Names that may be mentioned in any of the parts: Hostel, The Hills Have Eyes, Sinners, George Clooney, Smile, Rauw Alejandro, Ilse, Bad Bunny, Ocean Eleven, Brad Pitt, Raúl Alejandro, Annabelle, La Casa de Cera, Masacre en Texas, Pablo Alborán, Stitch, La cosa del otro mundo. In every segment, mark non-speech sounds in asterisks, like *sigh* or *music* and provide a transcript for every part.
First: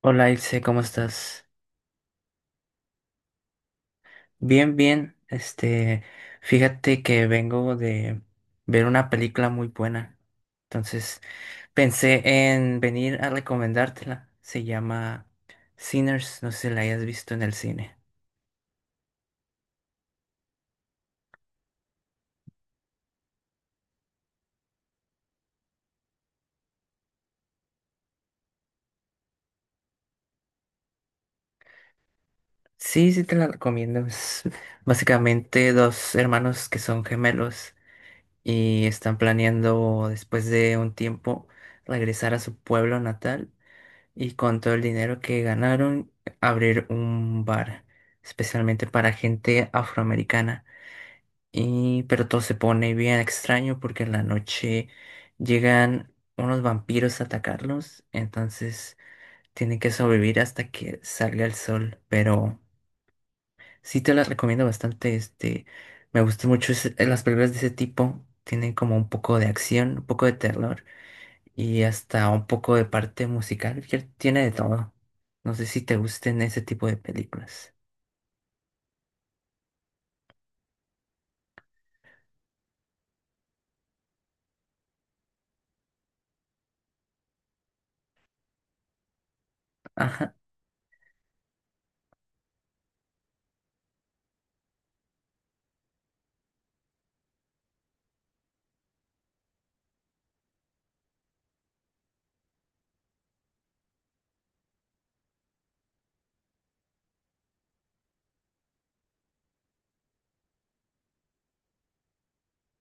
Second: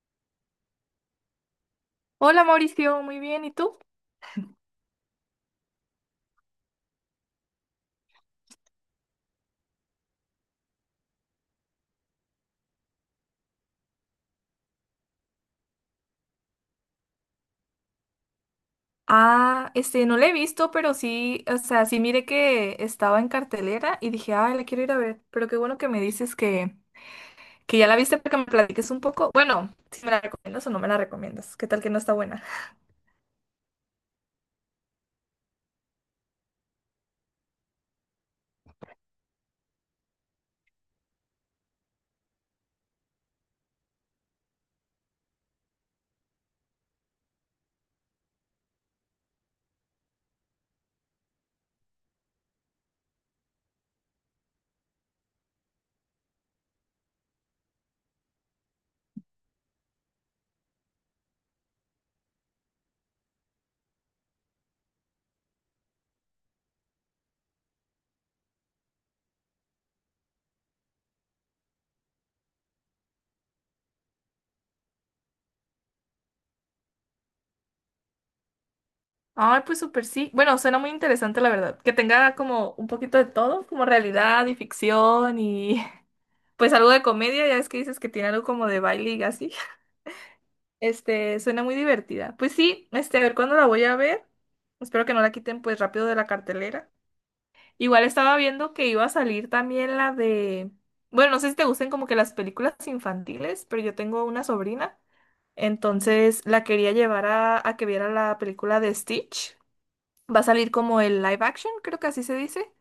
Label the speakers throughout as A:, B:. A: Hola Ilse, ¿cómo estás?
B: Hola Mauricio, muy bien, ¿y tú?
A: Bien, bien. Este, fíjate que vengo de ver una película muy buena. Entonces, pensé en venir a recomendártela. Se llama Sinners, no sé si la hayas visto en el cine.
B: Ah, este, no la he visto, pero sí, o sea, sí miré que estaba en cartelera y dije, ay, la quiero ir a ver, pero qué bueno que me dices que ya la viste para que me platiques un poco. Bueno, si me la recomiendas o no me la recomiendas, ¿qué tal que no está buena?
A: Sí, sí te la recomiendo. Es básicamente dos hermanos que son gemelos y están planeando, después de un tiempo, regresar a su pueblo natal y, con todo el dinero que ganaron, abrir un bar, especialmente para gente afroamericana. Y pero todo se pone bien extraño, porque en la noche llegan unos vampiros a atacarlos. Entonces tienen que sobrevivir hasta que salga el sol. Pero sí te las recomiendo bastante. Este, me gustan mucho las películas de ese tipo. Tienen como un poco de acción, un poco de terror y hasta un poco de parte musical, que tiene de todo. No sé si te gusten ese tipo de películas.
B: Ay, pues súper sí. Bueno, suena muy interesante, la verdad, que tenga como un poquito de todo, como realidad y ficción y *laughs* pues algo de comedia, ya es que dices que tiene algo como de baile y así.
A: Ajá.
B: Suena muy divertida. Pues sí, a ver cuándo la voy a ver. Espero que no la quiten pues rápido de la cartelera. Igual estaba viendo que iba a salir también la de... Bueno, no sé si te gusten como que las películas infantiles, pero yo tengo una sobrina. Entonces la quería llevar a que viera la película de Stitch. Va a salir como el live action, creo que así se dice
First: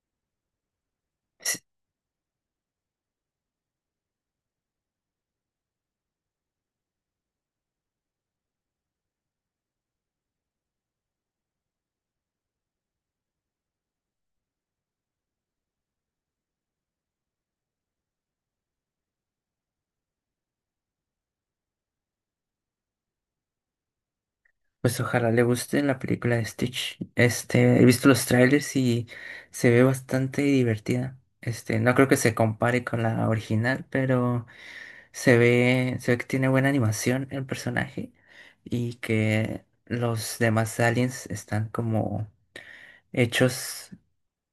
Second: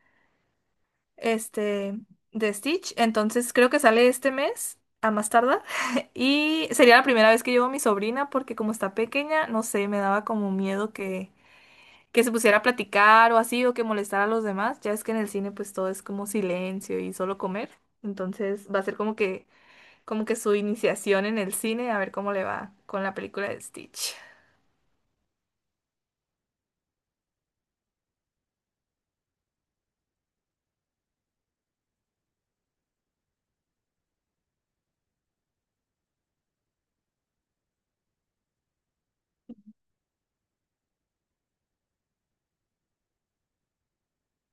A: Sí.
B: este, de Stitch. Entonces creo que sale este mes, a más tardar. *laughs* Y sería la primera vez que llevo a mi sobrina porque como está pequeña, no sé, me daba como miedo que, se pusiera a platicar o así o que molestara a los demás. Ya es que en el cine pues todo es como silencio y solo comer. Entonces va a ser como que su iniciación en el cine, a ver cómo le va con la película de Stitch.
A: Pues ojalá le guste la película de Stitch. Este, he visto los trailers y se ve bastante divertida. Este, no creo que se compare con la original, pero se ve que tiene buena animación el personaje y que los demás aliens están como hechos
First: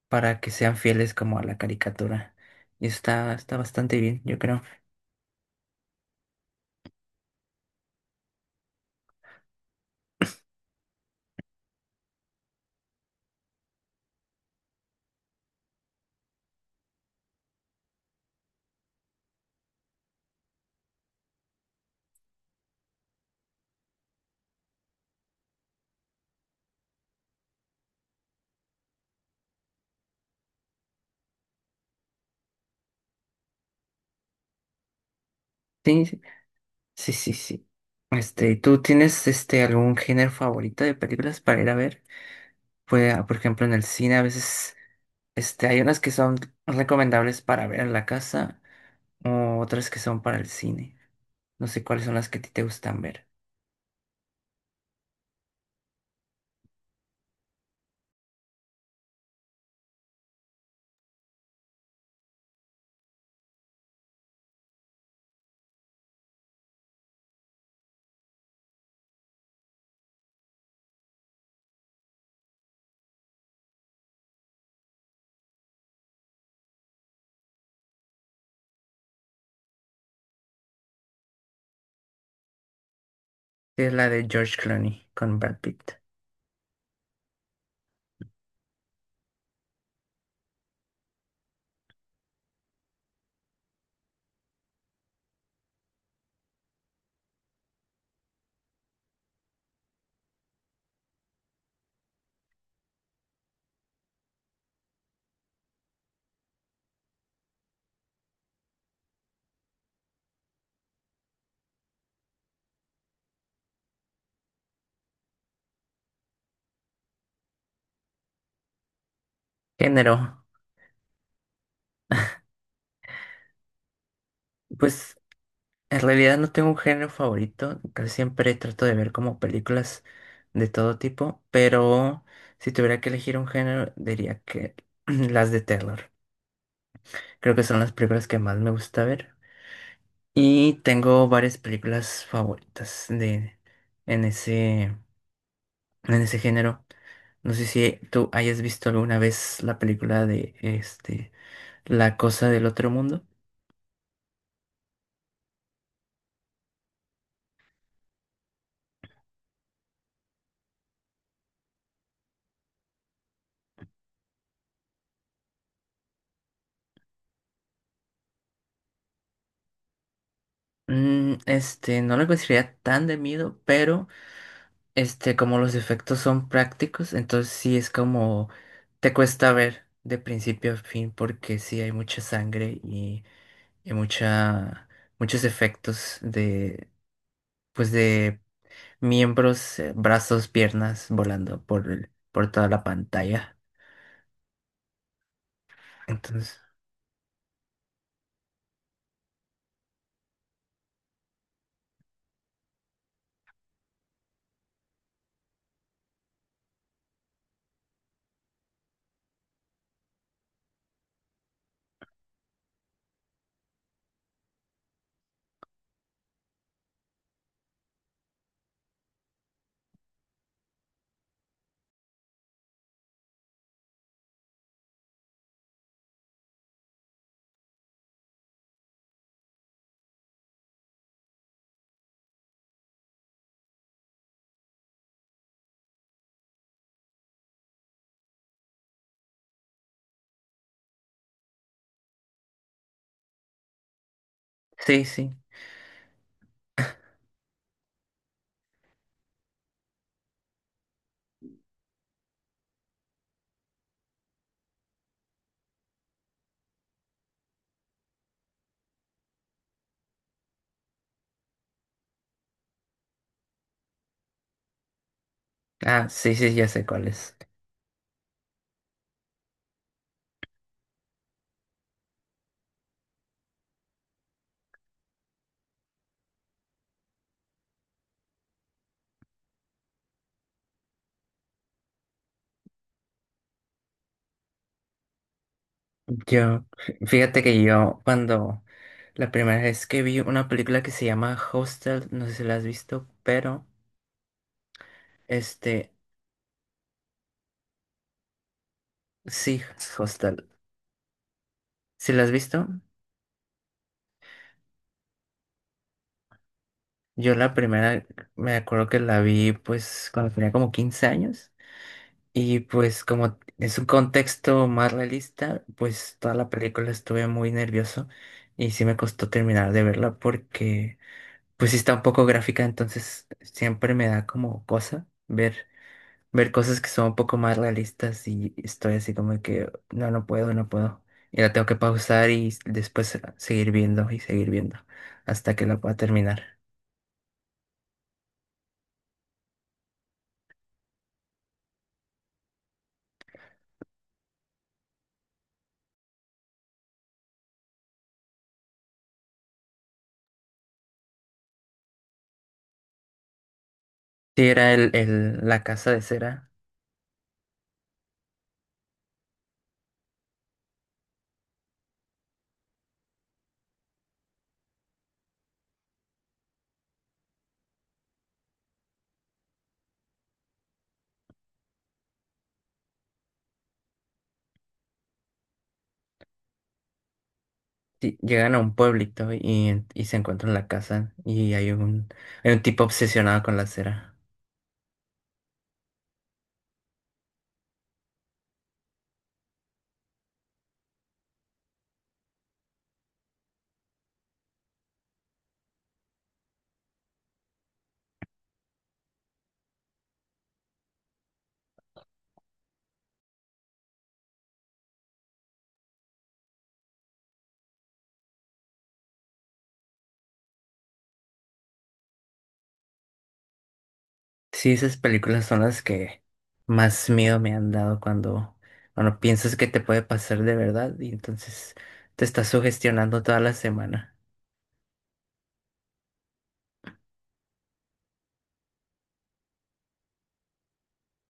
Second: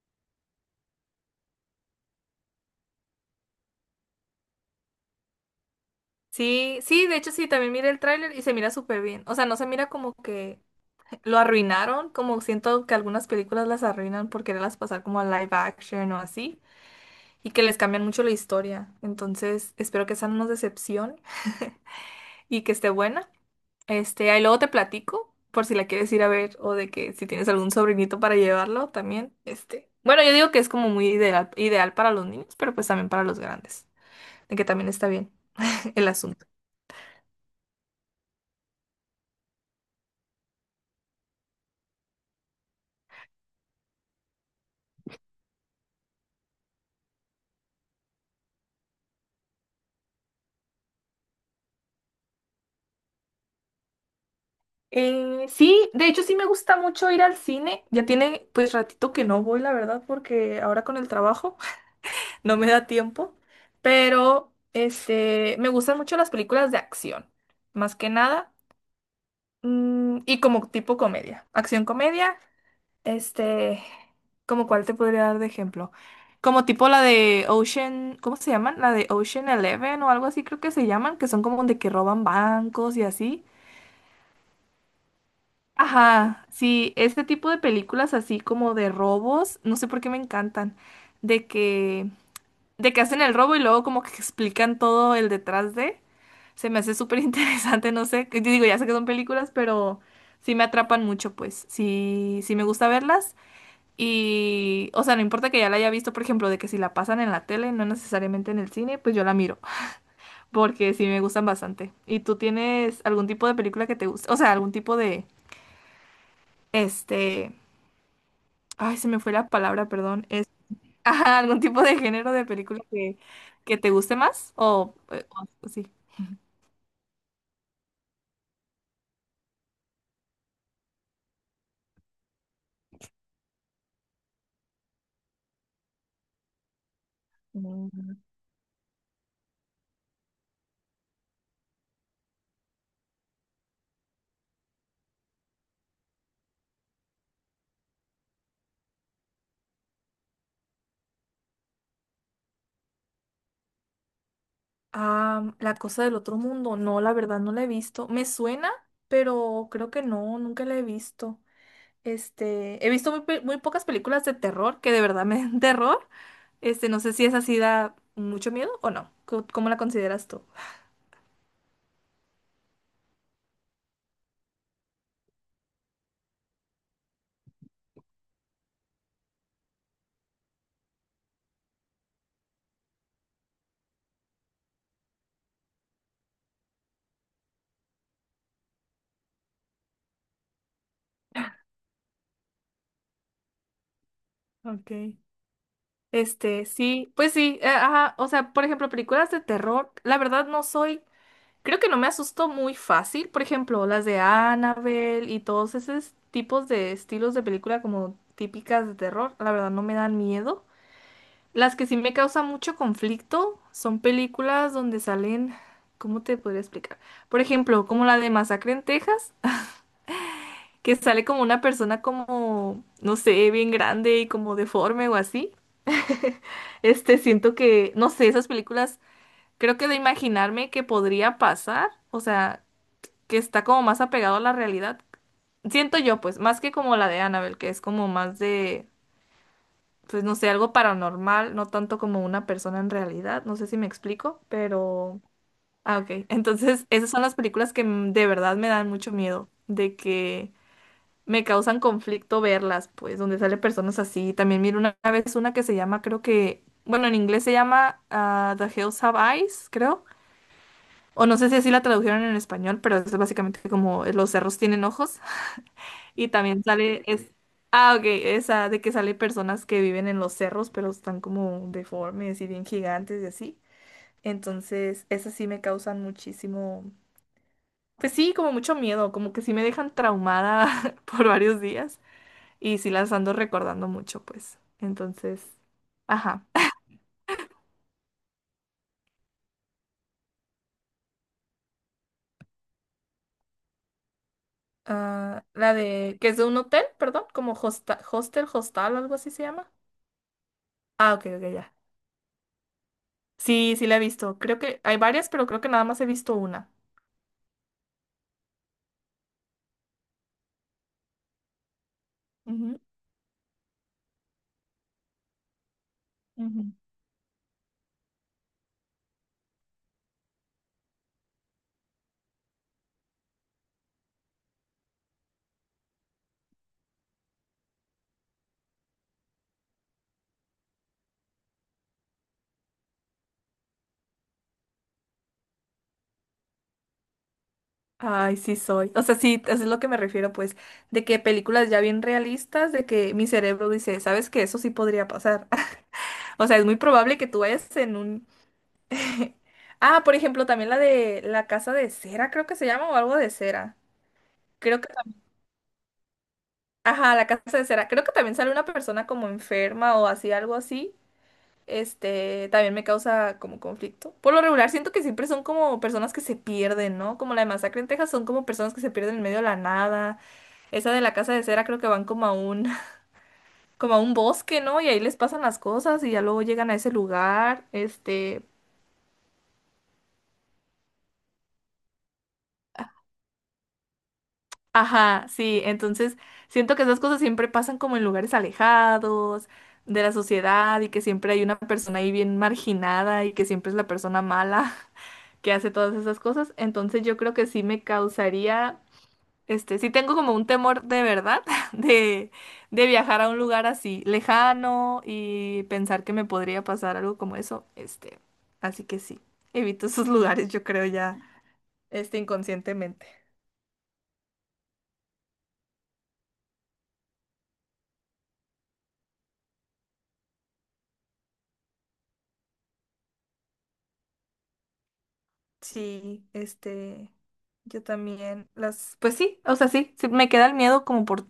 A: para que sean fieles como a la caricatura. Y está bastante bien, yo creo.
B: Sí, sí, de hecho sí, también mira el tráiler y se mira súper bien. O sea, no se mira como que lo arruinaron, como siento que algunas películas las arruinan por quererlas pasar como a live action o así, y que les cambian mucho la historia. Entonces, espero que esa no nos decepcione y que esté buena. Ahí luego te platico por si la quieres ir a ver o de que si tienes algún sobrinito para llevarlo también. Bueno, yo digo que es como muy ideal, ideal para los niños, pero pues también para los grandes, de que también está bien *laughs*
A: Sí,
B: el
A: sí,
B: asunto.
A: sí, sí, sí. Este, ¿tú tienes este algún género favorito de películas para ir a ver? Pues, por ejemplo, en el cine a veces este, hay unas que son recomendables para ver en la casa o otras que son para el cine. No sé cuáles son las que a ti te gustan ver.
B: Sí, de hecho sí me gusta mucho ir al cine. Ya tiene pues ratito que no voy, la verdad, porque ahora con el trabajo, no me da tiempo, pero me gustan mucho las películas de acción, más que nada, y como tipo comedia, acción comedia, este, como cuál te podría dar de ejemplo, como tipo la de Ocean, ¿cómo se llaman? La de Ocean Eleven o algo así creo que se llaman, que son como de que roban bancos y así.
A: Sí, es la de George Clooney con Brad Pitt.
B: Ajá, sí, este tipo de películas así como de robos, no sé por qué me encantan, de que de que hacen el robo y luego como que explican todo el detrás de. Se me hace súper interesante, *laughs* no sé, que te digo, ya sé que son películas, pero sí me atrapan mucho, pues. Sí, sí me gusta verlas. Y, o sea, no importa que ya la haya visto, por ejemplo, de que si la pasan en la tele, no necesariamente en el cine, pues yo la miro, porque sí me gustan bastante. ¿Y tú tienes algún tipo de película que te guste? O sea, algún tipo de, este, ay, se me fue la palabra,
A: Género.
B: perdón. Es, *laughs* ajá, algún tipo de género de película que te guste más o,
A: Pues,
B: eh, o sí.
A: en realidad no tengo un género favorito, casi siempre trato de ver como películas de todo tipo, pero si tuviera que elegir un género diría que *clears throat* las de terror. Creo que son las
B: Mm.
A: películas que más me gusta ver y tengo varias películas favoritas de en ese en ese género. No sé si tú hayas visto alguna vez la película de este La cosa del otro mundo.
B: Ah, La cosa del otro mundo, no, la verdad no la he visto. Me suena, pero creo que no, nunca la he visto. He visto muy pocas películas de terror que de verdad me den *laughs* terror. No sé si esa sí da mucho miedo o no. ¿Cómo la consideras tú?
A: Este, no la consideraría tan de miedo, pero este, como los efectos son prácticos, entonces sí es como te cuesta ver de principio a fin, porque sí hay mucha sangre y mucha, muchos efectos de, pues, de miembros, brazos, piernas volando por por toda la pantalla.
B: Okay.
A: Entonces,
B: Sí, pues sí, ajá, o sea, por ejemplo, películas de terror, la verdad no soy. Creo que no me asustó muy fácil, por ejemplo, las de Annabelle y todos esos tipos de estilos de película como típicas de terror, la verdad no me dan miedo. Las que sí me causan mucho conflicto son películas donde salen, ¿cómo te podría explicar? Por ejemplo, como la de Masacre en Texas, *laughs* que sale como una persona como, no sé, bien grande y como deforme o así. Siento que, no sé, esas películas, creo que de imaginarme que podría pasar, o sea... Que está como más apegado a la realidad. Siento yo, pues, más que como la de Annabelle, que es como más de, pues, no sé, algo paranormal, no tanto como una persona en realidad. No sé si me explico,
A: sí,
B: pero...
A: sí.
B: Ah, ok. *laughs* Entonces, esas son las películas que de verdad me dan mucho miedo, de que me causan conflicto verlas, pues, donde sale personas así. También miro una vez una que se llama, creo que, bueno, en inglés se llama The Hills Have Eyes, creo. O no sé si así la tradujeron en español, pero es básicamente como los cerros tienen ojos.
A: Ah,
B: Y
A: sí, sí,
B: también
A: ya sé
B: sale,
A: cuál es.
B: ok, esa de que sale personas que viven en los cerros, pero están como deformes y bien gigantes y así. Entonces, esas sí me causan muchísimo, pues sí, como mucho miedo, como que sí me dejan traumada *laughs* por varios días y sí las ando recordando mucho, pues. Entonces, ajá.
A: Yo, fíjate que yo, cuando la primera vez que vi una película que se llama Hostel, no sé si la has visto, pero...
B: Ah, la
A: Este,
B: de, que es de un hotel, perdón, como hostel, hostal, algo así se
A: sí,
B: llama.
A: Hostal.
B: Ah, ok, ok, ya.
A: ¿Sí la has visto?
B: Sí, sí la he visto. Creo que hay varias, pero creo que nada más he visto una.
A: Yo la primera me acuerdo que la vi pues cuando tenía como 15 años, y
B: Ujú,
A: pues como es un contexto más realista, pues toda la
B: ujú.
A: película estuve muy nervioso y sí me costó terminar de verla, porque pues sí está un poco gráfica. Entonces siempre me da como cosa ver cosas que son un poco más realistas, y estoy así como que no, no puedo, no puedo. Y la tengo que pausar y después, seguir viendo y seguir viendo hasta que la pueda terminar.
B: Ay, sí soy. O sea, sí, eso es lo que me refiero, pues, de que películas ya bien realistas, de que mi cerebro dice, ¿sabes qué? Eso sí podría pasar. *laughs* O sea, es muy probable que tú vayas en un... *laughs* Ah, por ejemplo, también la de La Casa de Cera, creo que se llama, o algo de cera.
A: Sí, era
B: Creo que...
A: la casa de cera.
B: Ajá, La Casa de Cera. Creo que también sale una persona como enferma o así, algo así. También me causa como conflicto. Por lo regular, siento que siempre son como personas que se pierden, ¿no? Como la de Masacre en Texas, son como personas que se pierden en medio de la nada. Esa de la casa de cera creo que van como a un, *laughs* como a un bosque, ¿no? Y ahí les pasan las cosas y ya luego llegan a ese lugar,
A: Sí,
B: este,
A: llegan a un pueblito y se encuentran la casa y hay un tipo obsesionado con la cera.
B: ajá, sí, entonces siento que esas cosas siempre pasan como en lugares alejados de la sociedad y que siempre hay una persona ahí bien marginada y que siempre es la persona mala *laughs* que hace todas esas cosas, entonces yo creo que sí me causaría. Sí tengo como un temor de verdad *laughs* de, de viajar a un lugar así lejano y pensar que me podría pasar algo como eso. Así que sí, evito esos *laughs* lugares, yo creo ya, inconscientemente.
A: Sí, esas películas son las que más miedo me han dado, cuando piensas que te puede pasar de verdad y entonces te estás sugestionando toda la semana.
B: Sí, yo también las, pues sí, o sea, sí, sí, me queda el miedo como por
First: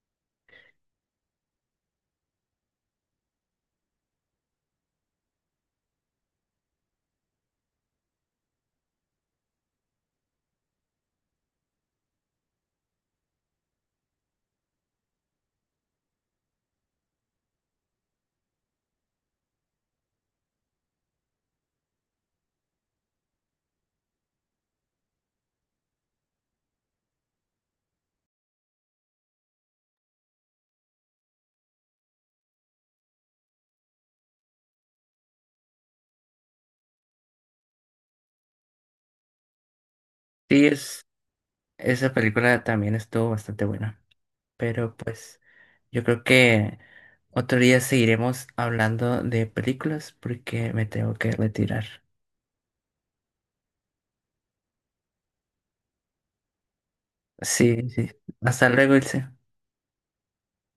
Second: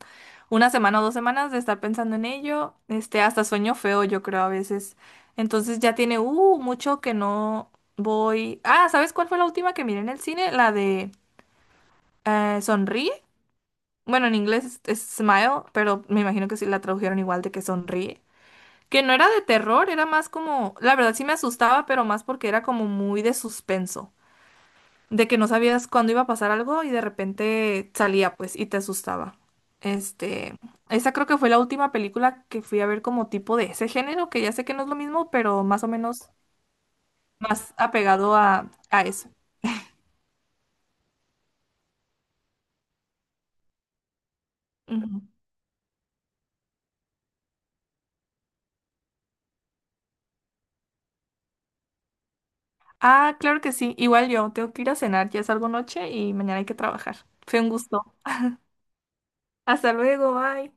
B: una semana o dos semanas de estar pensando en ello, hasta sueño feo, yo creo a veces. Entonces ya tiene, mucho que no voy. Ah, ¿sabes cuál fue la última que miré en el cine? La de Sonríe. Bueno, en inglés es Smile, pero me imagino que sí la tradujeron igual de que Sonríe. Que no era de terror, era más como, la verdad sí me asustaba, pero más porque era como muy de suspenso de que no sabías cuándo iba a pasar algo y de repente salía, pues, y te asustaba. Este, Esa creo que fue la última película que fui a ver como tipo de ese género, que ya sé que no es lo mismo, pero más o menos más apegado a eso.
A: Sí, es esa película también estuvo bastante buena. Pero
B: Ujú.
A: pues yo creo que otro día seguiremos hablando de películas, porque me tengo que retirar.
B: Ah, claro que sí, igual yo, tengo que ir a cenar, ya es algo noche y mañana hay que trabajar. Fue un
A: Sí, sí.
B: gusto.
A: Hasta luego, Ilse.
B: Hasta luego, bye.